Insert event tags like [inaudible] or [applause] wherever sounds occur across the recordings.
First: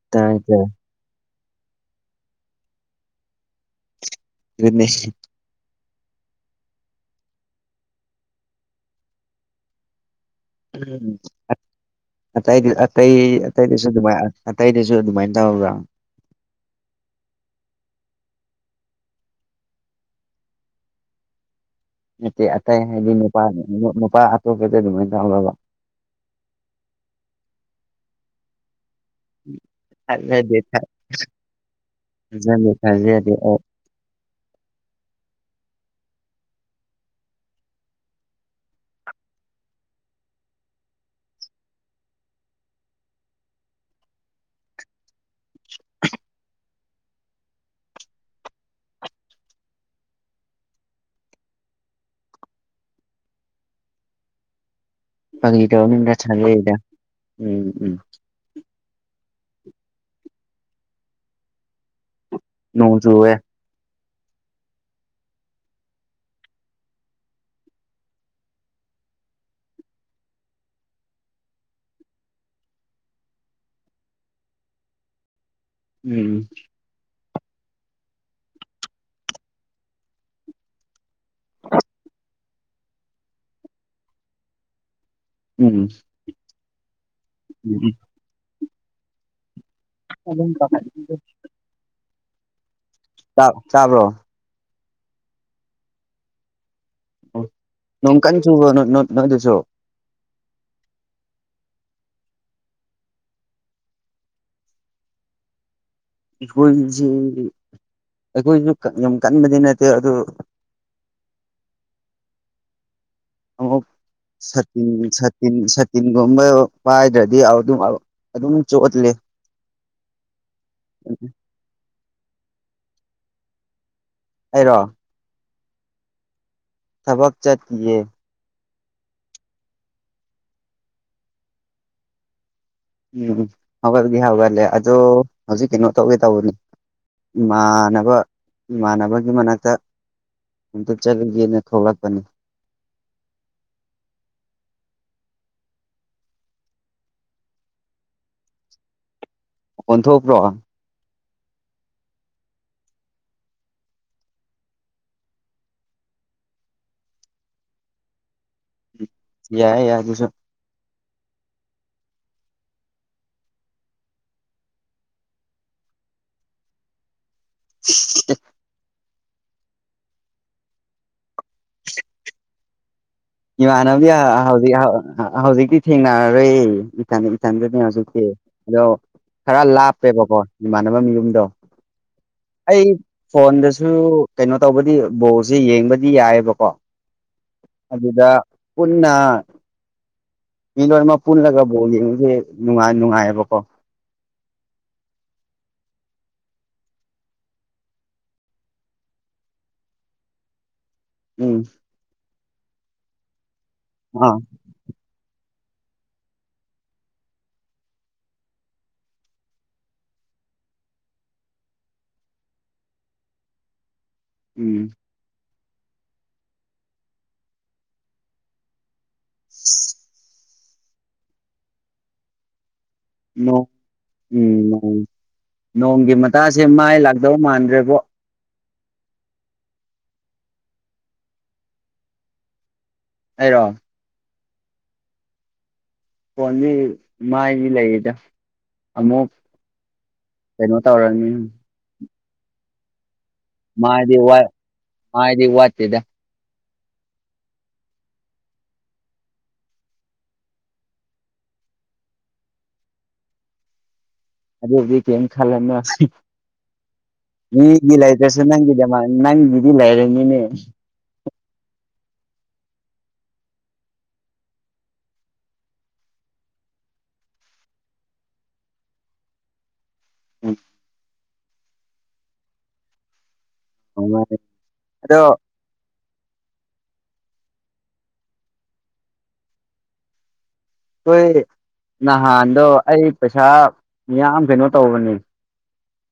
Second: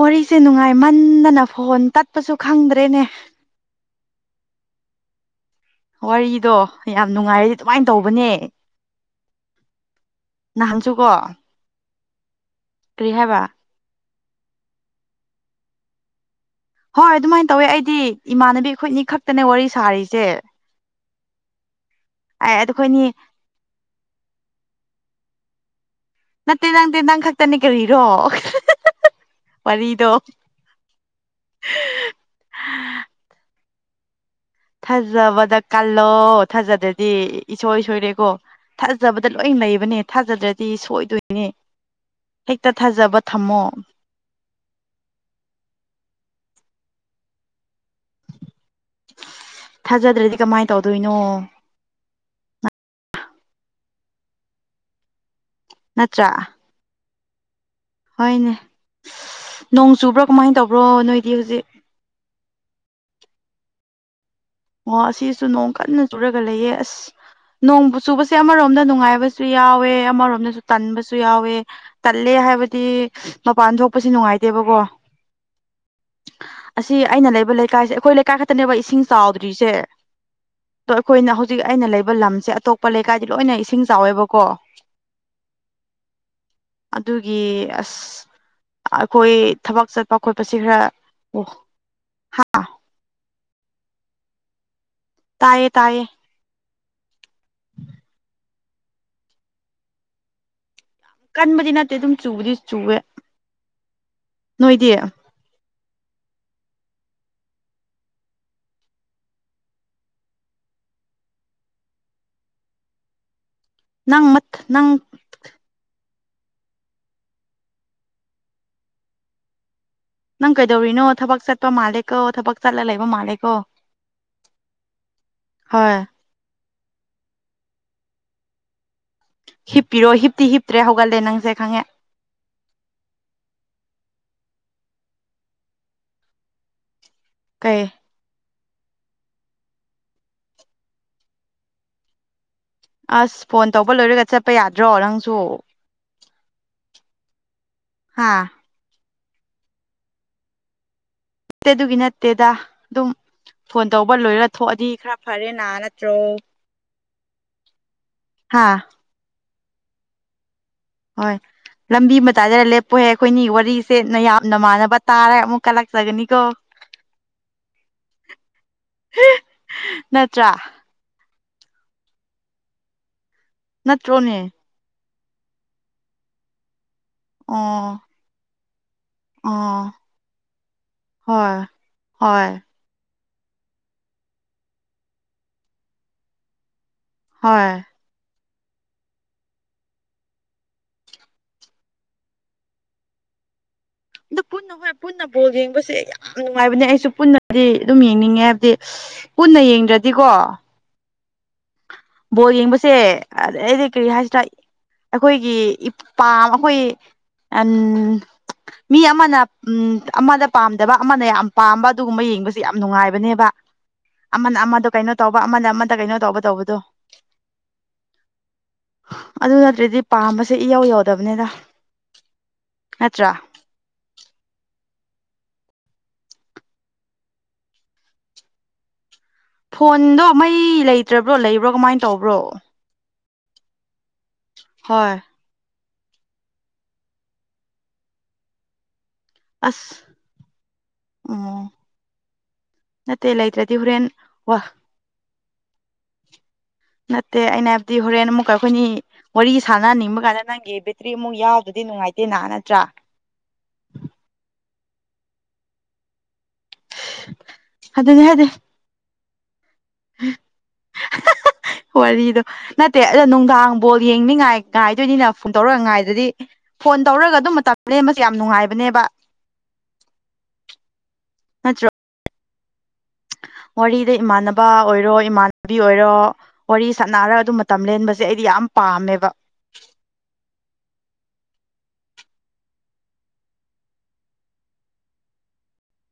ꯋꯥꯔꯤꯁꯦ ꯇꯥꯏ ꯅꯨꯡꯉꯥꯏꯃꯟꯗꯅ ꯐꯣꯟ ꯇꯠꯄꯁꯨ ꯈꯪꯗ꯭ꯔꯦꯅꯦ ꯑꯗꯨꯅꯤ ꯋꯥꯔꯤꯗꯣ ꯌꯥꯝ ꯅꯨꯡꯉꯥꯏꯔꯗꯤ ꯑꯗꯨꯃꯥꯏꯅ ꯇꯧꯕꯅꯦ ꯅꯍꯥꯟꯁꯨꯀꯣ ꯎꯝ ꯑꯇꯩ ꯀꯔꯤ ꯑꯇꯩ ꯍꯥꯏꯕ ꯑꯇꯩ ꯗꯁꯨ ꯑꯗꯨꯃꯥꯏ ꯑꯇꯩꯗꯁꯨ ꯑꯗꯨꯃꯥꯏꯅ ꯇꯧꯕ꯭ꯔꯥ ꯍꯣꯏ ꯑꯗꯨꯃꯥꯏꯅ ꯇꯧꯋꯦ ꯑꯩꯗꯤ ꯏꯃꯥꯟꯅꯕꯤ ꯑꯩꯈꯣꯏꯅꯤ ꯈꯛꯇꯅꯦ ꯋꯥꯔꯤ ꯁꯥꯔꯤꯁꯦ ꯅꯠꯇꯦ ꯑꯦ ꯑꯇꯩ ꯑꯩꯈꯣꯏꯅꯤ ꯍꯥꯏꯗꯤ ꯅꯨꯄꯥ ꯅꯨꯄꯥ ꯑꯇꯣꯞꯄꯗ ꯑꯗꯨꯃꯥꯏꯅ [unintelligible] ꯅꯠꯇꯦ ꯅꯪꯇꯦ ꯅꯪ ꯈꯛꯇꯅꯦ ꯀꯔꯤꯔꯣ ꯋꯥꯔꯤꯗꯣ ꯊꯥꯖꯗꯦ ꯊꯥ ꯊꯥꯖꯗꯦ ꯊꯥꯖꯗꯦ [unintelligible] ꯊꯥꯖꯕꯗ ꯀꯜꯂꯣ ꯊꯥꯖꯗꯔꯗꯤ ꯏꯁꯣꯏ ꯁꯣꯏꯔꯦꯀꯣ ꯊꯥꯖꯕꯗ ꯂꯣꯏ ꯂꯩꯕꯅꯦ ꯊꯥꯖꯗ꯭ꯔꯗꯤ ꯁꯣꯏꯗꯣꯏꯅꯦ ꯍꯦꯛꯇ ꯊꯥꯖꯕ ꯊꯝꯃꯣ ꯊꯥꯖꯗ꯭ꯔꯗꯤ ꯀꯃꯥꯏꯅ ꯇꯧꯗꯣꯏꯅꯣ ꯐꯒꯤ ꯇꯧꯕꯅꯤꯗ ꯅꯠꯇ꯭ꯔꯥ ꯊꯥꯖꯩꯗ ꯎꯝ ꯎꯝ ꯍꯣꯏꯅꯦ ꯅꯣꯡ ꯆꯨꯕ꯭ꯔꯣ ꯀꯃꯥꯏꯅ ꯇꯧꯕ꯭ꯔꯣ ꯅꯣꯏꯗꯤ ꯍꯧꯖꯤꯛ ꯅꯣꯡ ꯆꯨꯋꯦ ꯑꯣ ꯑꯁꯤꯁꯨ ꯅꯣꯡ ꯀꯟꯅ ꯆꯨꯔꯒ ꯂꯩꯌꯦ ꯑꯁ ꯅꯣꯡꯕꯨ ꯆꯨꯕꯁꯦ ꯑꯃꯔꯣꯝꯗ ꯅꯨꯡꯉꯥꯏꯕꯁꯨ ꯌꯥꯎꯋꯦ ꯑꯃꯔꯣꯝꯗꯁꯨ ꯇꯟꯕꯁꯨ ꯌꯥꯎꯋꯦ ꯇꯜꯂꯦ ꯍꯥꯏꯕꯗꯤ ꯃꯄꯥꯟ ꯊꯣꯛꯄꯁꯤ ꯅꯨꯡꯉꯥꯏꯇꯦꯕꯀꯣ ꯎꯝ ꯑꯁꯤ ꯑꯩꯅ ꯂꯩꯕ ꯂꯩꯀꯥꯏꯁꯦ ꯑꯩꯈꯣꯏ ꯂꯩꯀꯥꯏ ꯈꯛꯇꯅꯦꯕ ꯏꯁꯤꯡ ꯆꯥꯎꯗ꯭ꯔꯤꯁꯦ ꯑꯗꯣ ꯑꯩꯈꯣꯏꯅ ꯍꯧꯖꯤꯛ ꯑꯩꯅ ꯂꯩꯕ ꯂꯝꯁꯦ ꯑꯇꯣꯞꯄ ꯂꯩꯀꯥꯏꯗꯤ ꯂꯣꯏꯅ ꯏꯁꯤꯡ ꯆꯥꯎꯋꯦꯕꯀꯣ ꯎꯝ ꯑꯗꯨꯒꯤ ꯎꯝ ꯑꯁ ꯑꯩꯈꯣꯏ ꯊꯕꯛ ꯆꯠ ꯄ ꯑꯗꯨꯝ ꯈꯣꯠꯄꯁꯤ ꯈꯔ ꯑꯣ ꯍꯥ ꯆꯥꯛ ꯆꯥꯕ꯭ꯔꯣ ꯇꯥꯏꯌꯦ ꯇꯥꯏꯌꯦ ꯅꯣꯡꯀꯟ ꯆꯨꯕ꯭ꯔꯣ ꯅꯣꯏꯗꯁꯨꯣ ꯀꯟꯕꯗꯤ ꯅꯠꯇꯦ ꯑꯗꯨꯝ ꯆꯨꯕꯗꯤ ꯆꯨꯋꯦ ꯅꯣꯏꯗꯤ ꯑꯩꯈꯣꯏꯁꯤ ꯑꯩꯈꯣꯏꯁꯨ ꯌꯥꯝ ꯀꯟꯕꯗꯤ ꯅꯠꯇꯦ ꯑꯗꯨ ꯑꯃ ꯅꯪ ꯅꯪ ꯁꯇꯤꯟ ꯁ ꯇꯤꯟ ꯁꯥꯇꯤꯟꯒꯨꯝꯕ ꯄꯥꯏꯗ꯭ꯔꯗꯤ ꯑꯗꯨꯝ ꯆꯣꯠꯂꯤ ꯅꯪ ꯀꯩꯗꯧꯔꯤꯅꯣ ꯊꯕꯛ ꯆꯠꯄ ꯃꯥꯜꯂꯦ ꯀꯣ ꯊꯕꯛ ꯆꯠꯂ ꯂꯩꯕ ꯃꯥꯜꯂꯦꯀꯣ ꯑꯩꯔꯣ ꯍꯣꯏ ꯊꯕꯛ ꯆꯠꯇꯤꯌꯦ ꯍꯤꯞꯄꯤꯔꯣ ꯍꯤꯞꯇꯤ ꯍꯤꯞꯇ꯭ꯔꯦ ꯍꯧꯒꯠꯂꯦ ꯅꯪꯁꯦ ꯈꯪꯉꯦ ꯎꯝ ꯍꯧꯒꯠꯗꯤ ꯍꯒꯠꯂꯦ ꯑꯗꯣ ꯍꯧꯖꯤꯛ ꯀꯩꯅꯣ ꯇꯧꯒꯦ ꯇꯧꯕꯅꯤ ꯀꯩ ꯏꯃꯥꯅꯕ ꯏꯃꯥꯟꯅꯕꯒꯤ ꯃꯅꯥꯛꯇ ꯑꯃꯝꯇ ꯆꯠꯂꯨꯒꯦꯅ ꯊꯣꯛꯂꯛꯄꯅꯦ ꯑꯁ ꯐꯣꯟ ꯇꯧꯕ ꯂꯣꯏꯔꯒ ꯆꯠꯄ ꯌꯥꯗ꯭ꯔꯣ ꯅꯪꯁꯨ ꯍꯥꯥ ꯑꯣꯟꯊꯣꯛꯄ꯭ꯔꯣ ꯅꯠꯇꯦ ꯑꯗꯨꯒꯤ ꯅꯠꯇꯦꯗ ꯑꯗꯨꯝ ꯐꯣꯟ ꯇꯧꯕ ꯂꯣꯏꯔ ꯊꯣꯛꯑꯗꯤ ꯈꯔ ꯐꯔꯦꯅꯥ ꯅꯠꯇ꯭ꯔꯣ ꯍꯥꯥ ꯌꯥꯏ ꯌꯥ ꯑꯗꯨꯁꯨ ꯍꯣꯏ ꯂꯝꯕꯤ ꯃꯇꯥꯏꯗꯒ ꯂꯦꯞꯄꯨꯍꯦ ꯑꯩꯈꯣꯏꯅꯤ ꯋꯥꯔꯤꯁꯦ ꯅꯌꯥꯝ ꯅꯃꯥꯟꯅꯕ ꯇꯥꯔ ꯑꯃꯨꯛ ꯀꯂꯛꯆꯒꯅꯤꯀꯣ [inaudible] [unintelligible] ꯅꯠꯇ꯭ꯔꯥ ꯏꯃꯥꯟꯕꯗꯤ ꯅꯠꯇ꯭ꯔꯣꯅꯦ ꯍꯧꯖꯤꯛ ꯍꯧꯖꯤꯛꯇꯤ ꯊꯦꯡꯅꯔꯔꯣꯏ ꯏꯊꯟ ꯏꯊꯟꯗꯅꯦ ꯑꯣ ꯍꯧꯖꯤꯛꯇꯤ ꯑꯗꯣ ꯈꯔ ꯑꯣ ꯂꯥꯞꯄꯦꯕꯀꯣ ꯏꯃꯥꯟꯅꯕ ꯃꯌꯨꯝꯗꯣ ꯍꯣꯏ ꯍꯣꯏ ꯑꯩ ꯐꯣꯟꯗꯁꯨ ꯀꯩꯅꯣ ꯇꯧꯕꯗꯤ ꯕꯣꯜꯁꯤ ꯌꯦꯡꯕꯗꯤ ꯌꯥꯏꯌꯦꯕꯀꯣ ꯍꯣꯏ ꯑꯗꯨꯗ ꯄꯨꯟꯅ ꯃꯤ ꯂꯣꯟ ꯑꯃ ꯄꯨꯜꯂꯒ ꯕꯣꯜ ꯌꯦꯡꯕꯁꯦ ꯅꯨꯡꯉꯥꯏ ꯅꯨꯡꯉꯥꯏꯌꯦꯕꯀꯣ ꯑ ꯄꯨꯟꯅ ꯍꯣꯏ ꯄꯨꯟꯅ ꯕꯣꯜ ꯌꯦꯡꯕꯁꯦ ꯌꯥꯝ ꯅꯨꯡꯉꯥꯏꯕꯅꯦ ꯑꯩꯁꯨ ꯄꯨꯟꯅꯗꯤ ꯑꯗꯨꯝ ꯌꯦꯡꯅꯤꯡꯉꯦ ꯍꯥꯏꯕꯗꯤ ꯄꯨꯟꯅ ꯌꯦꯡꯗ꯭ꯔꯗꯤꯀꯣ ꯎꯝ ꯕꯣ ꯌꯦꯡꯕꯁꯦ ꯑꯩꯗꯤ ꯀꯔꯤ ꯍꯥꯏꯁꯤ ꯑꯥ ꯑꯩꯈꯣꯏꯒꯤ ꯏꯄꯥꯝ ꯑꯩꯈꯣꯏ ꯎ ꯃꯤ ꯑꯃꯅ ꯎ ꯑꯃꯗ ꯄꯥꯝꯗꯕ ꯑꯃꯅ ꯌꯥꯝ ꯄꯥꯝꯕ ꯑꯗꯨꯒꯨꯝꯕ ꯌꯦꯡꯕꯁꯦ ꯌꯥꯝ ꯅꯨꯡꯉꯥꯏꯕꯅꯦꯕ ꯑꯃꯅ ꯑꯃꯗ ꯎꯝ ꯀꯩꯅꯣ ꯇꯧꯕ ꯑꯃꯅ ꯑꯃꯗ ꯀꯩꯅꯣ ꯇꯧꯕ ꯇꯧꯕꯗꯣ ꯑꯗꯨ ꯅꯠꯇ꯭ꯔꯗꯤ ꯄꯥꯝꯕꯁ ꯁꯤꯦ ꯏꯌꯥꯎ ꯌꯥꯎꯗꯕꯅꯦꯗ ꯅꯠꯇ꯭ꯔ ꯎꯝ ꯅꯣꯡꯒꯤ ꯃꯇꯥꯁꯦ ꯃꯥꯏ ꯂꯥꯛꯇꯧ ꯃꯥꯟꯗ꯭ꯔꯦꯕꯣ ꯐꯣꯟꯗꯣ ꯃꯩ ꯂꯩꯇ꯭ꯔꯕ꯭ꯔꯣ ꯂꯩꯕ꯭ꯔꯣ ꯀꯃꯥꯏꯅ ꯇꯧꯕ꯭ꯔꯣ ꯑꯩꯔꯣ ꯍꯣꯏ ꯐꯣꯟꯗꯤ ꯃꯥꯏꯗꯤ ꯂꯩꯌꯦꯗ ꯑꯃꯨꯛ ꯑꯁ ꯀꯩꯅꯣ ꯇꯧꯔꯅꯤ ꯎꯝ ꯃꯠꯇꯂꯗꯦ ꯃꯥꯗꯤ ꯋꯥ ꯃꯥꯗꯤ ꯍ ꯋꯥꯠꯗ ꯅꯠꯇꯦ ꯑꯩꯅ ꯍꯥꯏꯕꯗꯤ ꯍꯣꯔꯦꯟ ꯑꯃꯨꯛꯀ ꯑꯩꯈꯣꯏꯅꯤ ꯋꯥꯔꯤ ꯁꯥꯟꯅꯍꯟꯅꯤꯡꯕ ꯀꯥꯟꯗ ꯅꯪꯒꯤ ꯕꯦꯇ꯭ꯔꯤ ꯑꯃꯨꯛ ꯌꯥꯎꯕꯗꯨꯗꯤ ꯅꯨꯡꯉꯥꯏꯇꯦꯅ ꯅꯠꯇ꯭ꯔꯥ ꯑꯗꯨꯕꯨꯗꯤ ꯀꯩꯝ ꯈꯜꯂꯅꯣ ꯃꯤꯒꯤ ꯑꯗꯨꯅꯦ ꯂꯩꯇ꯭ꯔꯁꯨ ꯍꯥꯏꯗꯤ ꯅꯪꯒꯤꯗꯃ ꯅꯪꯒꯤꯗꯤ ꯂꯩꯔꯅꯤꯅꯦ ꯍ ꯋꯥꯔꯤꯗꯣ ꯅꯠꯇꯦ ꯑꯗꯣ ꯅꯨꯡꯗꯥꯡ ꯕꯣꯜ ꯌꯦꯡꯅꯤꯡꯉꯥꯏ ꯉꯥꯏꯗꯣꯏꯅꯤꯅ ꯐꯣꯟ ꯇꯧꯔꯛ ꯉꯥꯏꯗꯗꯤ ꯐꯣꯟ ꯇꯧꯔꯒ ꯑꯗꯨꯝ ꯃꯇꯝꯅꯦ ꯃꯁꯤ ꯌꯥꯝ ꯅꯨꯡꯉꯥꯏꯕꯅꯦꯕ ꯃ ꯆ ꯋꯥꯔꯤꯗ ꯏꯃꯥꯟꯅꯕ ꯑꯗꯣ ꯑꯣꯏꯔꯣꯥꯟ ꯥꯕꯤ ꯑꯣꯏꯔꯣ ꯋꯥꯔꯤ ꯁꯅꯔꯒ ꯑꯗꯨꯝ ꯃꯇꯝ ꯂꯦꯟꯕꯁꯦ ꯑꯩꯗꯤ ꯌꯥꯝ ꯄꯥꯝꯃꯦꯕ ꯍꯣꯏ ꯅꯍꯥꯟꯗꯣ ꯑꯩ ꯄꯩꯁꯥ ꯌꯥꯝ ꯀꯩꯅꯣ ꯇꯧꯕꯅꯦ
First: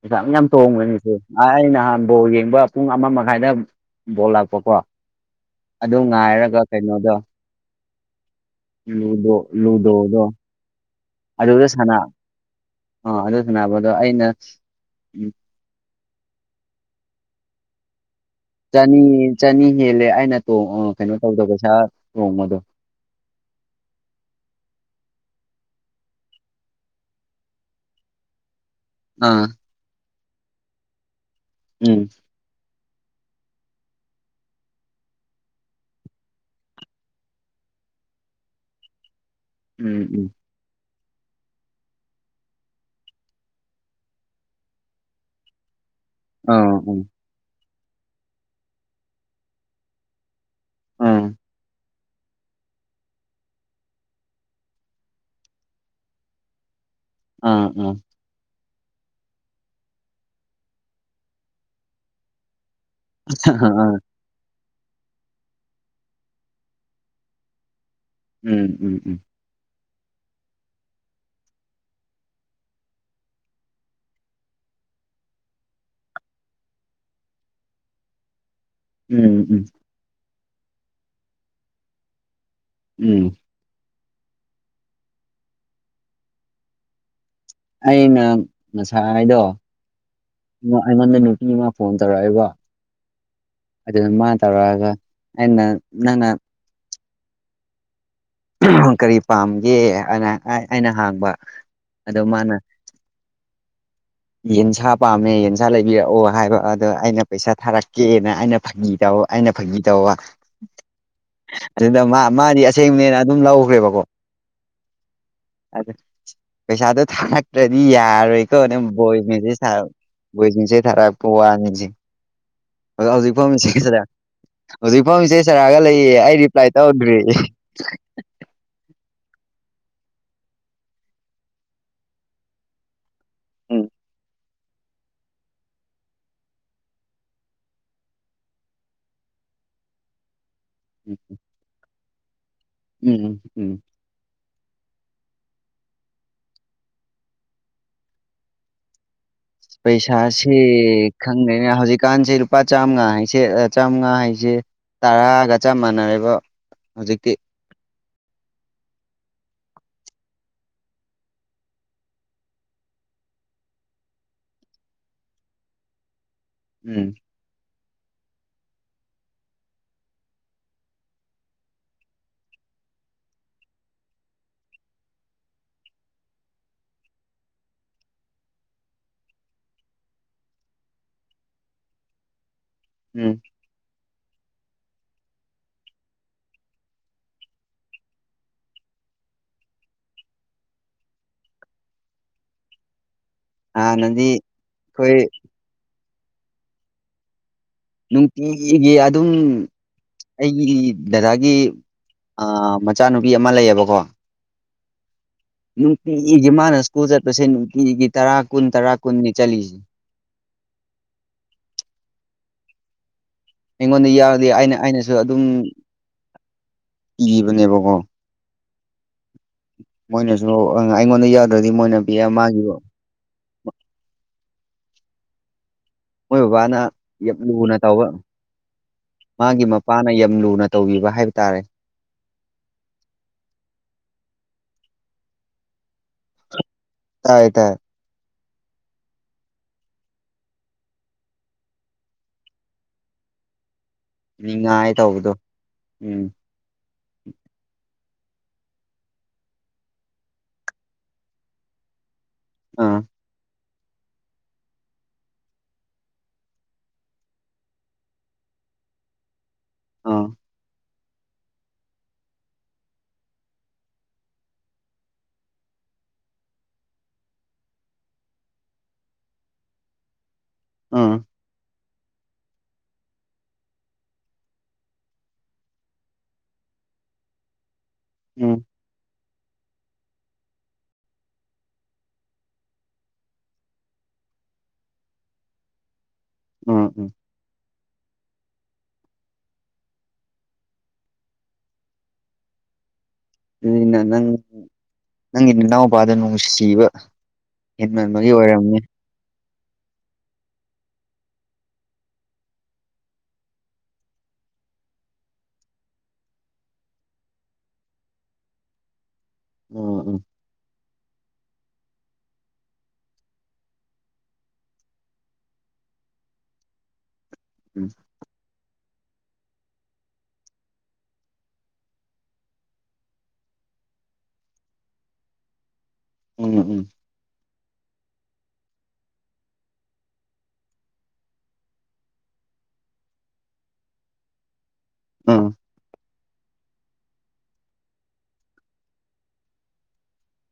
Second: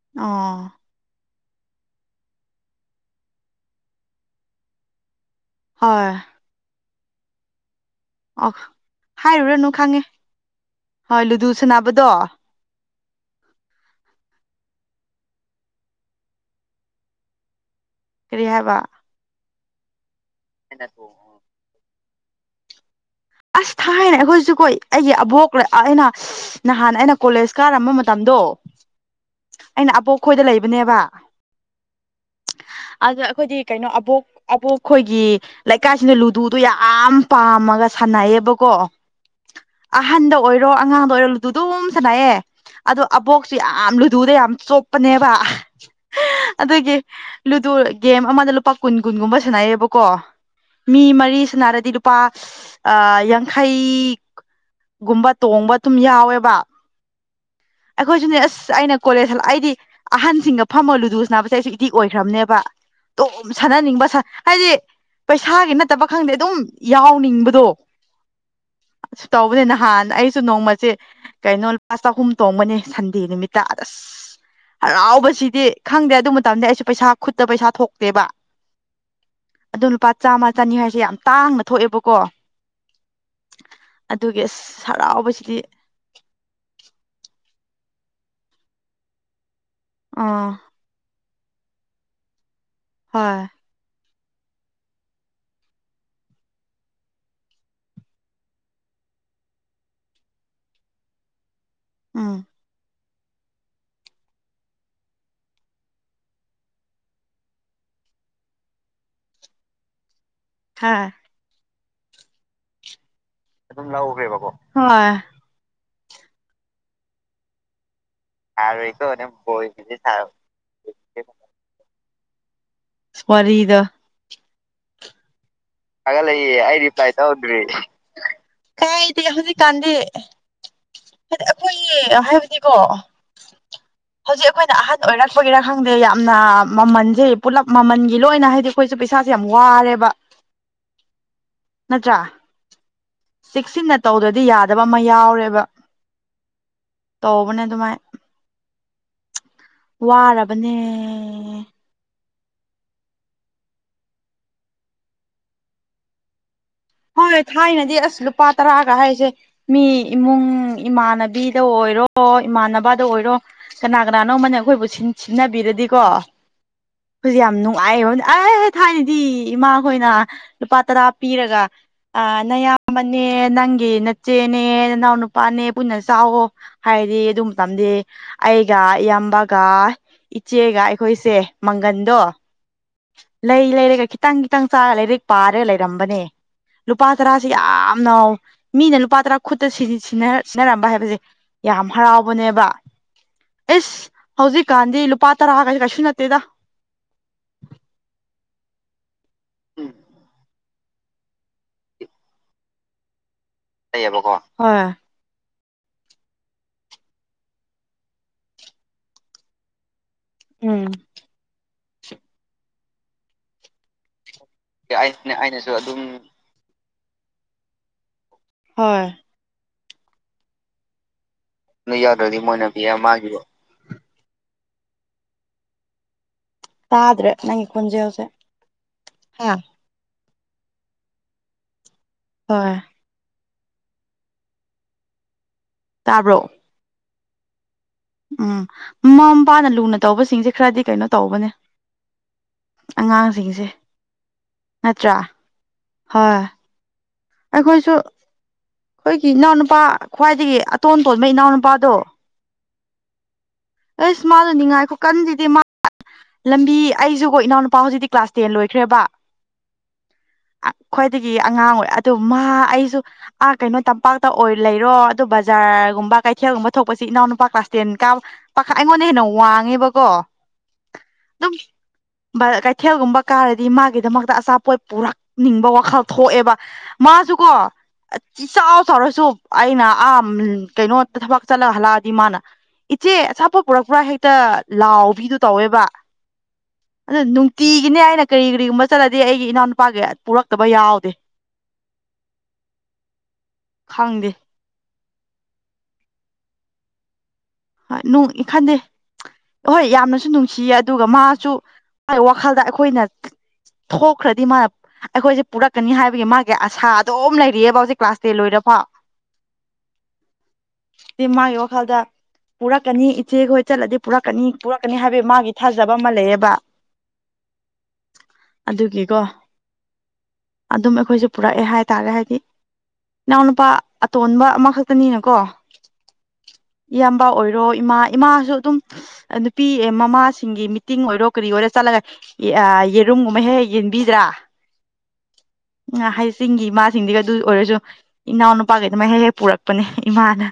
ꯄꯩꯁꯥ ꯑꯣ ꯌꯥꯝ ꯇꯣꯡꯕꯅꯤꯁꯦ ꯑ ꯑꯩ ꯅꯍꯥꯟ ꯕꯣꯜ ꯌꯦꯡꯕ ꯄꯨꯡ ꯑꯃ ꯃꯈꯥꯏꯗ ꯕꯣꯜ ꯂꯥꯛꯄꯀꯣ ꯑꯗꯨ ꯍꯣꯏ ꯉꯥꯏꯔꯒ ꯀꯩꯅꯣꯗꯣ ꯑꯣ ꯂꯨꯗꯣ ꯍꯥꯏꯔꯨꯔꯅꯨ ꯈꯪꯉꯦ ꯂꯨꯗꯣꯗꯣ ꯍꯣꯏ ꯂꯨꯗꯨ ꯑꯗꯨꯗ ꯁ ꯁꯥꯟꯅꯕꯗꯣ ꯑꯥ ꯑꯗꯨ ꯁꯥꯟꯅꯕ ꯑꯗꯣ ꯑꯩꯅ ꯎ ꯀꯔꯤ ꯍꯥꯏꯕ ꯆꯅꯤ ꯆꯅꯤ ꯍꯦꯜꯂꯦ ꯑꯩꯅ ꯀꯩꯅꯣ ꯇꯧꯗꯕ ꯄꯩꯁꯥ ꯇꯣꯡꯕꯗꯣ ꯑꯁ ꯊꯥꯏꯅ ꯑꯩꯈꯣꯏꯁꯨ ꯀꯣꯏ ꯑꯩꯒꯤ ꯑꯕꯣꯛ ꯑꯩꯅ ꯅꯍꯥꯟ ꯑꯩꯅ ꯀꯣꯂꯦꯖ ꯀꯥꯔꯝꯕ ꯃꯇꯝꯗꯣ ꯑꯥ ꯑꯩꯅ ꯑꯄꯣꯛ ꯈꯣꯏꯗ ꯂꯩꯕꯅꯦꯕ ꯎꯝ ꯑꯗ ꯑꯩꯈꯣꯏꯗꯤ ꯀꯩꯅꯣ ꯑꯕꯣꯛ ꯑꯕꯨ ꯑꯩꯈꯣꯏꯒꯤ ꯂꯩꯀꯥꯏꯁꯤꯅ ꯂꯨꯗꯨꯗꯣ ꯌꯥꯝ ꯄꯥꯝꯃꯒ ꯁꯥꯟꯅꯩꯌꯦꯕꯀꯣ ꯎꯝ ꯎꯝ ꯑꯍꯟꯗ ꯑꯣꯏꯔꯣ ꯑꯉꯥꯡꯗ ꯑꯣꯏꯔꯣ ꯑꯗꯨ ꯑꯗꯨꯝ ꯁꯥꯟꯅꯌꯦꯦ ꯑꯗꯣ ꯑꯕꯣꯛꯁꯨ ꯌꯥꯝ ꯂꯨꯗꯨꯗ ꯌꯥꯝ ꯆꯣꯞꯄꯅꯦꯕ ꯑꯥ ꯑꯗꯨꯒꯤ ꯎꯝ ꯂꯨꯗ ꯒꯦꯝ ꯑꯃꯗ ꯂꯨꯄꯥ ꯀꯨꯟ ꯀꯨꯟꯒꯨꯝꯕ ꯁꯥꯟꯅꯩꯌꯦꯕꯀꯣ ꯃꯤ ꯑꯥ ꯃꯔꯤ ꯁꯥꯅꯔꯗꯤ ꯂꯨꯄꯥ ꯌꯥꯡꯈꯩ ꯒꯨꯝꯕ ꯇꯣꯡꯕ ꯑꯗꯨꯝ ꯌꯥꯎꯋꯦꯕ ꯑꯥ ꯎ ꯑꯩꯈꯣꯏꯁꯨꯅꯦ ꯑꯁ ꯑꯩꯅ ꯀꯣꯂꯦꯖ ꯑꯩꯗꯤ ꯑꯍꯟꯁꯤꯡꯒ ꯐꯝꯃ ꯂꯨꯗꯣꯁ ꯁꯥꯅꯕꯁꯦ ꯑꯩꯁꯨ ꯑꯦꯗꯤꯛ ꯑꯣꯏꯈ꯭ꯔꯕꯅꯦꯕ ꯑꯗꯨꯝ ꯑꯥ ꯑꯥ ꯁꯥꯟꯅꯅꯤꯡꯕ ꯍꯥꯏꯗꯤ ꯄꯩꯁꯥꯒꯤ ꯅꯠꯇꯕ ꯈꯪꯗꯦ ꯑꯗꯨꯝ ꯌꯥꯎꯅꯤꯡꯕꯗꯣ ꯎꯝ ꯎꯝ ꯑꯁ ꯇꯧꯕꯅꯦ ꯅꯍꯥꯟ ꯑꯩꯁꯨ ꯅꯣꯡꯃꯁꯦ ꯀꯩꯅꯣ ꯂꯨꯄꯥ ꯆꯍꯨꯝ ꯇꯣꯡꯕꯅꯦ ꯁꯟꯗꯦ ꯅꯨꯃꯤꯠꯇ ꯑꯁ ꯍꯔꯥꯎꯕꯁꯤꯗꯤ ꯈꯪꯗꯦ ꯑꯗꯨ ꯃꯇꯝꯗꯤ ꯑꯩꯁꯨ ꯄꯩꯁꯥ ꯈꯨꯠꯇ ꯄꯩꯁꯥ ꯊꯣꯛꯇꯦꯕ ꯎꯝ ꯎꯝ ꯑꯗꯣ ꯂꯨꯄꯥ ꯆꯥꯝꯃ ꯆꯅꯤ ꯍꯥꯏꯁꯦ ꯌꯥꯝ ꯇꯥꯡꯅ ꯊꯣꯛꯑꯦꯕꯀꯣ ꯎꯝ ꯑꯗꯨꯒꯤ ꯑꯁ ꯍꯔꯥꯎꯕꯁꯤꯗꯤ ꯑꯩꯅ ꯉꯁꯥ ꯍꯥꯏꯗꯣ ꯑꯥ ꯑꯩꯉꯣꯟꯗ ꯅꯨꯄꯤ ꯃꯥ ꯐꯣꯟ ꯇꯧꯔꯛꯑꯦꯀꯣ ꯍꯣꯏ ꯑꯗꯨꯅ ꯃꯥ ꯇꯧꯔꯛꯑꯒ ꯑꯩꯅ ꯅꯪꯅ ꯀꯔꯤ ꯄꯥꯝꯒꯦꯅ ꯑꯩꯅ ꯍꯣꯕ ꯑꯗꯣ ꯎꯝ ꯃꯥꯅ ꯌꯦꯟꯁꯥ ꯄꯥꯝꯃꯦ ꯌꯦꯟꯁꯥ ꯂꯩꯕꯤꯔꯛꯑꯣ ꯍꯥꯏꯕ ꯑꯗꯣ ꯑꯩꯅ ꯄꯩꯁꯥ ꯊꯥꯔꯛꯀꯦꯅ ꯑꯩꯅ ꯐꯥꯒꯤ ꯇꯧ ꯑꯩꯅ ꯐꯥꯒꯤ ꯇꯧꯕ ꯍꯥꯥ ꯑꯗꯨꯗ ꯃꯥ ꯃꯥꯗꯤ ꯑꯁꯦꯡꯕꯅꯦꯅ ꯑꯗꯨꯝ ꯂꯧꯈ꯭ꯔꯦꯕꯀꯣ ꯑꯗꯨ ꯄꯩꯁꯥꯗꯣ ꯊꯥꯔꯛꯇ꯭ꯔꯗꯤ ꯌꯥꯔꯣꯏꯀꯣ ꯅ ꯁꯥꯔꯣꯏꯀꯣ ꯕꯣꯏꯁ ꯅꯪ ꯃꯦꯁꯦꯁ ꯊꯥꯔꯛ ꯕꯣꯏꯒꯤꯗꯤ ꯁꯥꯔꯣꯏ ꯚꯣꯏꯁ ꯃꯤꯁꯦꯁ ꯊꯔꯛꯄ ꯋꯥꯅꯤꯁꯦ ꯑꯗꯣ ꯍꯧꯖꯤꯛ ꯐꯥꯎ ꯋꯥꯔꯤꯗꯣ ꯃꯤꯁꯦꯁ [unintelligible] ꯍꯧꯖꯤꯛ ꯐꯥꯎ ꯃꯤꯁꯦꯁ ꯊꯦꯔꯛꯑꯒ ꯂꯩ ꯑꯦ ꯑꯩ ꯔꯤꯄ꯭ꯂꯥꯏ ꯇꯧꯗ꯭ꯔꯤ ꯀꯥꯏ ꯑꯩꯗꯤ ꯍꯧꯖꯤꯛ ꯀꯥꯟꯗꯤ ꯍꯥꯏꯗꯤ ꯑꯩꯈꯣꯏꯒꯤ ꯍꯥꯏꯕꯗꯤꯀꯣ ꯎꯝ ꯍꯧꯖꯤꯛ ꯑꯩꯈꯣꯏꯅ ꯑꯍꯟ ꯑꯣꯏꯔꯛꯄꯒꯤꯔꯥ ꯈꯪꯗꯦ ꯌꯥꯝꯅ ꯃꯃꯜꯁꯦ ꯄꯨꯂꯞ ꯃꯃꯜꯒꯤ ꯂꯣꯏꯅ ꯍꯥꯏꯗꯤ ꯑꯩꯈꯣꯏꯁꯨ ꯄꯩꯁꯥꯁꯦ ꯌꯥꯝ ꯋꯥꯔꯦꯕ [unintelligible] ꯅꯠꯇ꯭ꯔꯥ ꯎꯝ ꯎꯝ ꯆꯦꯛꯁꯤꯟꯅ ꯇꯧꯗ꯭ꯔꯗꯤ ꯌꯥꯗꯕ ꯑꯃ ꯌꯥꯎꯔꯦꯕ ꯇꯧꯕꯅꯦ ꯑꯗꯨꯃꯥꯏ ꯄꯩꯁꯥꯁꯤ ꯋꯥꯔꯕꯅꯦ ꯈꯪꯗꯦꯅ ꯍꯧꯖꯤꯛꯀꯥꯟꯁꯤ ꯂꯨꯄꯥ ꯆꯥꯝꯃꯉꯥ ꯍꯥꯏꯁꯦ ꯆꯥꯝꯃꯉꯥ ꯍꯥꯏꯁꯦ ꯇꯔꯥꯒ ꯆꯞ ꯃꯥꯟꯅꯔꯦꯕ ꯍꯧꯖꯤꯛꯇꯤ ꯍꯣꯏ ꯊꯥꯏꯅꯗꯤ ꯑꯁ ꯂꯨꯄꯥ ꯇꯔꯥꯒ ꯍꯥꯏꯁꯦ ꯃꯤ ꯏꯃꯨꯡ ꯏꯃꯥꯟꯅꯕꯤꯗ ꯑꯣꯏꯔꯣ ꯏꯃꯥꯟꯅꯕꯗ ꯑꯣꯏꯔꯣ ꯀꯅꯥ ꯀꯅꯥꯅꯣꯝꯃꯅ ꯑꯩꯈꯣꯏꯕꯨ ꯁꯤꯟꯅꯕꯤꯔꯗꯤꯀꯣ ꯎꯝ ꯑꯩꯈꯣꯏꯖꯦ ꯌꯥꯝ ꯅꯨꯡꯉꯥꯏꯕ ꯑ ꯊꯥꯏꯅꯗꯤ ꯏꯃꯥꯈꯣꯏꯅ ꯂꯨꯄꯥ ꯇꯔꯥ ꯄꯤꯔꯒ ꯑ ꯅꯌꯥꯝꯕꯅꯦ ꯅꯪꯒꯤ ꯅꯆꯦꯅꯦ ꯅꯅꯥꯎ ꯅꯨꯄꯥꯅꯦ ꯄꯨꯟꯅ ꯆꯥꯎꯑꯣ ꯍꯥꯏꯗꯤ ꯑꯗꯨ ꯃꯇꯝꯗꯤ ꯑꯩꯒ ꯏꯌꯥꯝꯕꯒ ꯏꯆꯦꯒ ꯑꯩꯈꯣꯏꯁꯦ ꯃꯪꯒꯟꯗꯣ ꯎꯝ ꯂꯩ ꯂꯩꯔꯒ ꯈꯤꯇꯪ ꯈꯤꯇꯪ ꯆꯥꯔꯒ ꯂꯥꯏꯔꯤꯛ ꯄꯥꯔꯒ ꯂꯩꯔꯝꯕꯅꯦ ꯂꯨꯄꯥ ꯇꯔꯥꯁꯤ ꯌꯥꯝꯅ ꯃꯤꯅ ꯂꯨꯄꯥ ꯇꯔꯥ ꯈꯨꯠꯇ ꯁꯤꯁꯤ ꯁꯤꯟꯅꯔꯝꯕ ꯍꯥꯏꯕꯁꯦ ꯌꯥꯝ ꯍꯔꯥꯎꯕꯅꯦꯕ ꯑꯦꯁ ꯍꯥꯟꯅꯗꯤ ꯍꯧꯖꯤꯛꯀꯥꯟꯗꯤ ꯑꯩꯈꯣꯏ ꯂꯨꯄꯥ ꯇꯔꯥꯒꯁꯦ ꯀꯩꯁꯨ ꯅꯠꯇꯦꯗ ꯅꯨꯡꯇꯤꯒꯤ ꯑꯗꯨꯝ ꯑꯩꯒꯤ ꯗꯥꯗꯥꯒꯤ ꯑ ꯃꯆꯥꯅꯨꯄꯤ ꯑꯃ ꯂꯩꯌꯦꯕꯀꯣ ꯂꯩꯌꯦꯕꯀꯣ ꯍꯣꯏ ꯅꯨꯡꯇꯤꯒꯤ ꯃꯥꯅ ꯁ꯭ꯀꯨꯜ ꯆꯠꯄꯁꯦ ꯅꯨꯡꯇꯤꯒꯤ ꯇꯔꯥ ꯀꯨꯟ ꯇꯔꯥ ꯀꯨꯟꯅꯤ ꯆꯠꯂꯤꯁꯦ ꯎꯝ ꯑꯩꯉꯣꯟꯗ ꯌꯥꯔꯗꯤ ꯑꯩꯅ ꯑꯩꯅꯁꯨ ꯑꯗꯨꯝ ꯑꯩꯅꯁꯨ ꯑꯗꯨꯝ ꯄꯤꯕꯅꯦꯕꯀꯣ ꯍꯣꯏ ꯃꯣꯏꯅꯁꯨ ꯑꯩꯉꯣꯟꯗ ꯌꯥꯎꯗ꯭ꯔꯗꯤ ꯃꯣꯏꯅ ꯅꯣꯏ ꯄꯤ ꯌꯥꯎꯗ꯭ꯔꯗꯤ ꯃꯥꯒꯤꯣ [unintelligible] ꯃꯣꯏ ꯕꯕꯥꯅ ꯇꯥꯗ꯭ꯔꯦ ꯌꯥꯝ ꯅꯪꯒꯤ ꯂꯨꯅ ꯇꯕ ꯈꯣꯟꯖꯦꯜꯁꯦ ꯍꯥ ꯃꯥꯒꯤ ꯅꯨꯄꯥꯅ ꯌꯥꯝ ꯂꯨꯅ ꯇꯧꯕꯤꯕ ꯍꯥꯏꯕ ꯇꯥꯔꯦ ꯍꯣꯏ ꯇꯥꯕ꯭ꯔꯣ ꯑ ꯇꯥꯏ ꯇꯥꯏ ꯎꯝ ꯃꯃꯥ ꯃꯄꯥꯅ ꯂꯨꯅ ꯇꯧꯕꯁꯤꯡꯁꯦ ꯈꯔꯗꯤ ꯀꯩꯅꯣ ꯇꯧꯕꯅꯦ ꯑꯉꯥꯡꯁꯤꯡꯁꯦ ꯅꯤꯡꯉꯥꯏ ꯇꯧꯕꯗꯣ ꯍ ꯎꯝ ꯑꯩꯈꯣꯏꯁꯨ ꯑꯩꯈꯣꯏꯒꯤ ꯏꯅꯥꯎꯅꯨꯄꯥ ꯈ꯭ꯋꯥꯏꯗꯒꯤ ꯑꯇꯣꯟ ꯇꯣꯟꯕ ꯏꯅꯥꯎꯅꯨꯄꯥꯗꯣ ꯑꯥ ꯑꯁ ꯃꯥꯜꯂꯨꯅꯤꯉꯥꯏꯈꯣ ꯀꯟꯗꯤ ꯃꯥ ꯂꯝꯕꯤ ꯑꯩꯁꯨꯀꯣ ꯏꯅꯥꯎꯅꯨꯄꯥ ꯍꯧꯖꯤꯛꯇꯤ ꯀ꯭ꯂꯥꯁ ꯇꯦꯟ ꯂꯣꯏꯈ꯭ꯔꯦꯕ ꯑ ꯈ꯭ꯋꯥꯏꯗꯒꯤ ꯑꯉꯥꯡ ꯑꯣꯏ ꯑꯗꯨ ꯃꯥ ꯑꯩꯁꯨ ꯑꯥ ꯀꯩꯅꯣ ꯇꯝꯄꯥꯛꯇ ꯑꯣꯏ ꯂꯩꯔꯣ ꯑꯗꯨꯣ ꯕꯖꯥꯔꯒꯨꯝꯕ ꯀꯩꯊꯦꯜꯒꯨꯝꯕ ꯊꯣꯛꯄꯁꯤ ꯏꯅꯥꯎꯅꯨꯄꯥ ꯀ꯭ꯂꯥꯁ ꯇꯦꯟ ꯀꯥꯕ ꯄꯥꯈꯥ ꯑꯩꯉꯣꯟꯗꯩꯩ ꯍꯦꯟꯅ ꯋꯥꯡꯉꯦꯕꯀꯣ ꯎꯟ ꯑꯗꯨꯝ ꯀꯩꯊꯦꯜꯒꯨꯝꯕ ꯀꯥꯔꯗꯤ ꯃꯥꯒꯤꯗꯃꯛꯇ ꯑꯆꯥꯄꯣꯠ ꯄꯨꯔꯛꯅꯤꯡꯕ ꯋꯥꯈꯜ ꯊꯣꯛꯑꯦꯕ ꯃꯥꯁꯨꯀꯣ ꯎꯝ ꯆꯥꯎ ꯇꯧꯔꯁꯨ ꯑꯩꯅ ꯑꯥ ꯀꯩꯅꯣ ꯊꯕꯛ ꯆꯠꯂꯒ ꯍꯜꯂꯛꯑꯗꯤ ꯃꯥꯅ ꯏꯆꯦ ꯑꯆꯥꯥꯄꯠ ꯄꯨꯔꯛꯄ꯭ꯔꯥ ꯍꯦꯛꯇ ꯂꯥꯎꯕꯤꯗꯨ ꯇꯧꯋꯦꯕ ꯎꯝ ꯎꯝ ꯑꯗꯨꯗ ꯇꯤꯒꯤꯅꯦ ꯑꯩꯅ ꯀꯔꯤ ꯀꯔꯤꯒꯨꯝꯕ ꯆꯠꯂꯗꯤ ꯑꯩꯒꯤ ꯏꯅꯥꯎꯅꯨꯄꯥꯒꯤ ꯄꯨꯔꯛꯇꯕ ꯌꯥꯎꯗꯦ ꯑꯩꯅ ꯅꯪ ꯈꯪꯗꯦ ꯅꯪꯒꯤ ꯅꯅꯥꯎꯄꯥꯗ ꯅꯨꯡꯁꯤꯕ ꯏꯃꯒꯤ ꯑꯣꯏꯔꯅꯦ ꯑꯍꯣꯏ ꯌꯥꯝꯅꯁꯨ ꯅꯨꯡꯁꯤꯌꯦ ꯑꯗꯨꯒ ꯃꯥꯁꯨ ꯃꯥꯒꯤ ꯋꯥꯈꯜꯗ ꯑꯩꯈꯣꯏꯅ ꯊꯣꯛꯈ꯭ꯔꯗꯤ ꯃꯥ ꯑꯩꯈꯣꯏꯁꯦ ꯄꯨꯔꯛꯀꯅꯤ ꯍꯥꯏꯕꯒꯤ ꯃꯥꯒꯤ ꯑꯁꯥ ꯑꯗꯨꯝ ꯂꯩꯔꯤꯑꯌꯦꯕ ꯍꯧꯖꯤꯛ ꯀ꯭ꯂꯥꯁ ꯇꯦꯟ ꯂꯣꯏꯔꯐꯥꯎ ꯎꯝ ꯎꯝ ꯃꯥꯒꯤ ꯋꯥꯈꯜꯗ ꯄꯨꯔꯛꯀꯅꯤ ꯏꯆꯦꯈꯣꯏ ꯆꯠꯂꯗꯤ ꯄꯨꯔꯛꯀꯅꯤ ꯄꯨꯔꯛꯀꯅꯤ ꯍꯥꯏꯕꯒꯤ ꯃꯥꯒꯤ ꯊꯥꯖꯕ ꯑꯃ ꯂꯩꯑꯕ [inaudible] ꯎꯝ ꯑꯗꯨꯒꯤꯀꯣ ꯑꯗꯨꯝ ꯑꯩꯈꯣꯏꯁꯨ ꯄꯨꯔꯛꯑꯦ ꯍꯥꯏꯇꯥꯔꯦ ꯍꯥꯏꯗꯤ ꯏꯅꯥꯎꯅꯨꯄꯥ ꯑꯇꯣꯟꯕ ꯑꯃꯈꯛꯇꯅꯤꯅꯀꯣ ꯎꯝ ꯎꯝ ꯏꯄꯥ ꯑꯣꯏꯔꯣ ꯏꯃꯥ ꯏꯃꯥꯁꯨ ꯑꯗꯨꯝ ꯅꯨꯄꯤ ꯃꯃꯥꯁꯤꯡꯒꯤ ꯃꯤꯇꯤꯡ ꯑꯣꯏꯔꯣ ꯀꯔꯤ ꯑꯣꯏꯔꯣ ꯆꯠꯂꯒ ꯌꯦꯔꯨꯝꯒꯨꯝꯕ ꯍꯦꯛ ꯌꯦꯟꯕꯤꯗ꯭ꯔꯥ ꯎꯝ ꯍꯩ ꯆꯤꯡꯒꯤ ꯏꯃꯥꯁꯤꯡꯁꯤꯒ ꯑꯗꯨ ꯑꯣꯏꯔꯁꯨ ꯏꯅꯥꯎ ꯅꯨꯄꯥꯈꯩ ꯑꯗꯨꯃꯥꯏ ꯍꯦꯛ ꯍꯦꯛ ꯄꯨꯔꯛꯄꯅꯦ ꯏꯃꯥꯅ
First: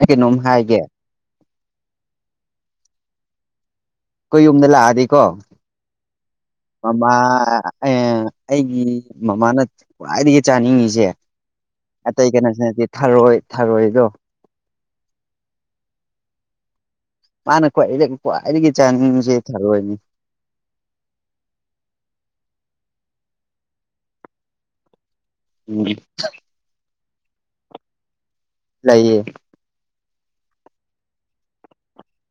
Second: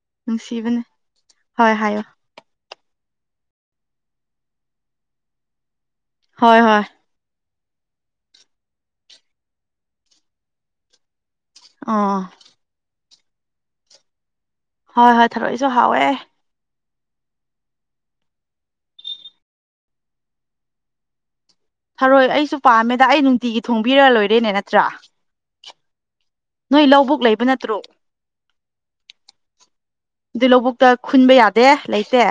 ꯑꯩ ꯀꯩꯅꯣꯝ ꯍꯥꯏꯒꯦ ꯅꯨꯡꯁꯤꯕꯅꯦ ꯍꯣꯏ ꯍꯥꯏꯌꯣ ꯀꯣꯏ ꯌꯨꯝꯗ ꯂꯥꯛꯑꯗꯤꯀꯣ ꯍꯣꯏ ꯍꯣꯏ ꯃꯃꯥ ꯑꯦ ꯑꯩꯒꯤ ꯃꯃꯥꯅ ꯈ꯭ꯋꯥꯏꯗꯒꯤ ꯆꯥꯅꯤꯡꯉꯤꯁꯦ ꯑꯣ ꯑꯇꯩ ꯀꯩꯅꯣꯁꯤꯅꯗꯤ ꯊꯥꯔꯣꯏ ꯊꯥꯔꯣꯏꯗꯣ ꯍꯣꯏ ꯍꯣꯏ ꯊꯥꯔꯛꯏꯁꯨ ꯍꯥꯎꯋꯦ ꯃꯥꯅ ꯈ꯭ꯋꯥꯏꯗꯒꯤ ꯈ꯭ꯋꯥꯏꯗꯒꯤ ꯆꯥꯅꯤꯡꯁꯦ ꯊꯥꯔꯣꯏꯅꯤ ꯊꯥꯔꯣꯏ ꯑꯩꯁꯨ ꯄꯥꯝꯃꯦꯗ ꯑꯩ ꯅꯨꯡꯇꯤꯒꯤ ꯊꯣꯡꯕꯤꯔ ꯂꯣꯏꯔꯦꯅꯦ ꯅꯠꯇ꯭ꯔꯥ [unintelligible] ꯅꯣꯏ ꯂꯧꯕꯨꯛ ꯂꯩꯕ ꯅꯠꯇ꯭ꯔꯣ ꯂꯩꯏꯌꯦ ꯑꯗꯨ ꯂꯧꯕꯨꯛꯇ ꯈꯨꯟꯕ ꯌꯥꯗꯦ ꯂꯩꯇꯦ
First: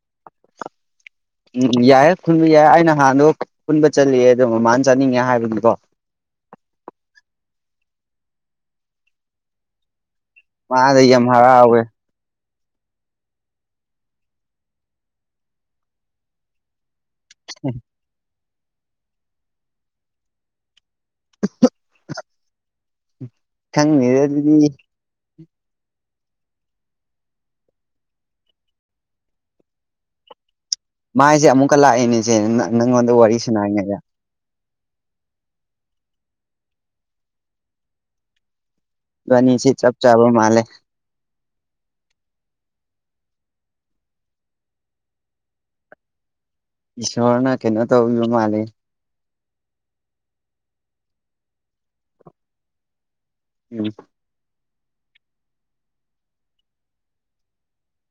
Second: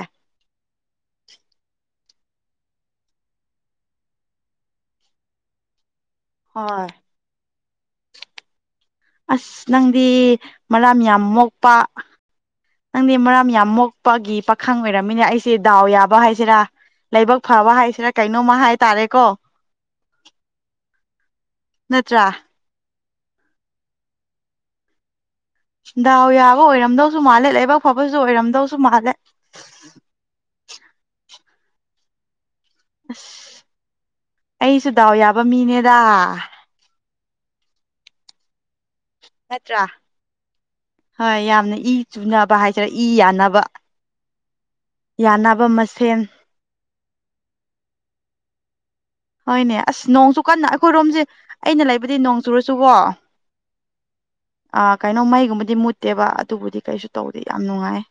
ꯎꯝ ꯌꯥꯏ ꯈꯨꯟꯕ ꯌꯥꯏ ꯑꯩꯅ ꯅꯍꯥꯟꯗꯣ ꯈꯨꯟꯕ ꯆꯠꯂꯤ ꯑꯗꯣ ꯃꯃꯥꯅ ꯆꯠꯅꯤꯡꯉꯦ ꯍꯥꯏꯕꯒꯤꯀꯣ ꯍꯣꯏ ꯑꯁ ꯅꯪꯗꯤ ꯃꯔꯥ ꯃꯥꯗ ꯌꯥꯝ ꯃꯣꯛꯄ ꯍꯔꯥꯎꯋꯦ ꯅꯪꯗꯤ ꯃꯔꯥ ꯌꯥꯝ ꯃꯣꯛꯄꯒꯤ ꯄꯥꯈꯪ ꯑꯣꯏꯔꯝꯃꯤꯅꯦ ꯑꯩꯁꯦ ꯗꯥꯎ ꯌꯥꯕ ꯍꯥꯏꯁꯤꯔꯥ ꯂꯥꯏꯕꯛ ꯐꯕ ꯍꯥꯏꯁꯤꯔꯥ ꯀꯩꯅꯣꯝꯃ ꯍꯥꯏ ꯇꯔꯦꯀꯣ ꯅꯠꯇ꯭ꯔ ꯈꯪꯗꯦꯗ ꯑꯗꯨꯗꯤ ꯗꯥꯎ ꯌꯥꯕ ꯑꯣꯏꯔꯝꯗꯧꯁꯨ ꯃꯥꯜꯂꯦ ꯂꯥꯏꯕꯛ ꯐꯕꯁꯨ ꯑꯣꯏꯔꯝꯗꯧꯁꯨ ꯃꯥꯜꯂꯦ ꯃꯥꯏꯁꯦ ꯑꯃꯨꯛꯀ ꯂꯥꯛꯏꯅꯦꯁꯦ ꯅꯪꯉꯣꯟꯗ ꯋꯥꯔꯤ ꯑꯁ ꯁꯥꯟꯅꯔꯤꯉꯩꯗ ꯑꯩꯁꯨ ꯗꯥꯎ ꯌꯥꯕ ꯃꯤꯅꯦꯗ ꯏꯕꯅꯤꯁꯤ ꯅꯠꯇ꯭ꯔꯥ ꯆꯞ ꯆꯥꯕ ꯃꯥꯂꯦ ꯍꯣꯏ ꯌꯥꯝꯅ ꯏ ꯆꯨꯅꯕ ꯍꯥꯏꯁꯤꯔ ꯏ ꯌꯥꯅꯕ ꯌꯥꯅꯕ ꯃꯁꯦꯟ ꯏꯁꯣꯔꯅ ꯀꯩꯅꯣ ꯇꯧꯕꯤꯕ ꯃꯥꯜꯂꯦ ꯍꯣꯏꯅꯦ ꯑꯁ ꯅꯣꯡꯁꯨꯨ ꯀꯟꯅ ꯑꯩꯈꯣꯏꯔꯣꯝꯁꯦ ꯑꯩꯅ ꯂꯩꯕꯗꯤ ꯅꯣꯡ ꯆꯨꯔꯁꯨꯀꯣ ꯎꯝ ꯑꯥ ꯀꯩꯅꯣ ꯃꯩꯒꯨꯝꯕꯗꯤ ꯃꯨꯠꯇꯦꯕ ꯑꯗꯨꯕꯨꯗꯤ ꯀꯩꯁꯨ ꯇꯧꯗꯦ ꯌꯥꯝ ꯅꯨꯡꯉꯥꯏ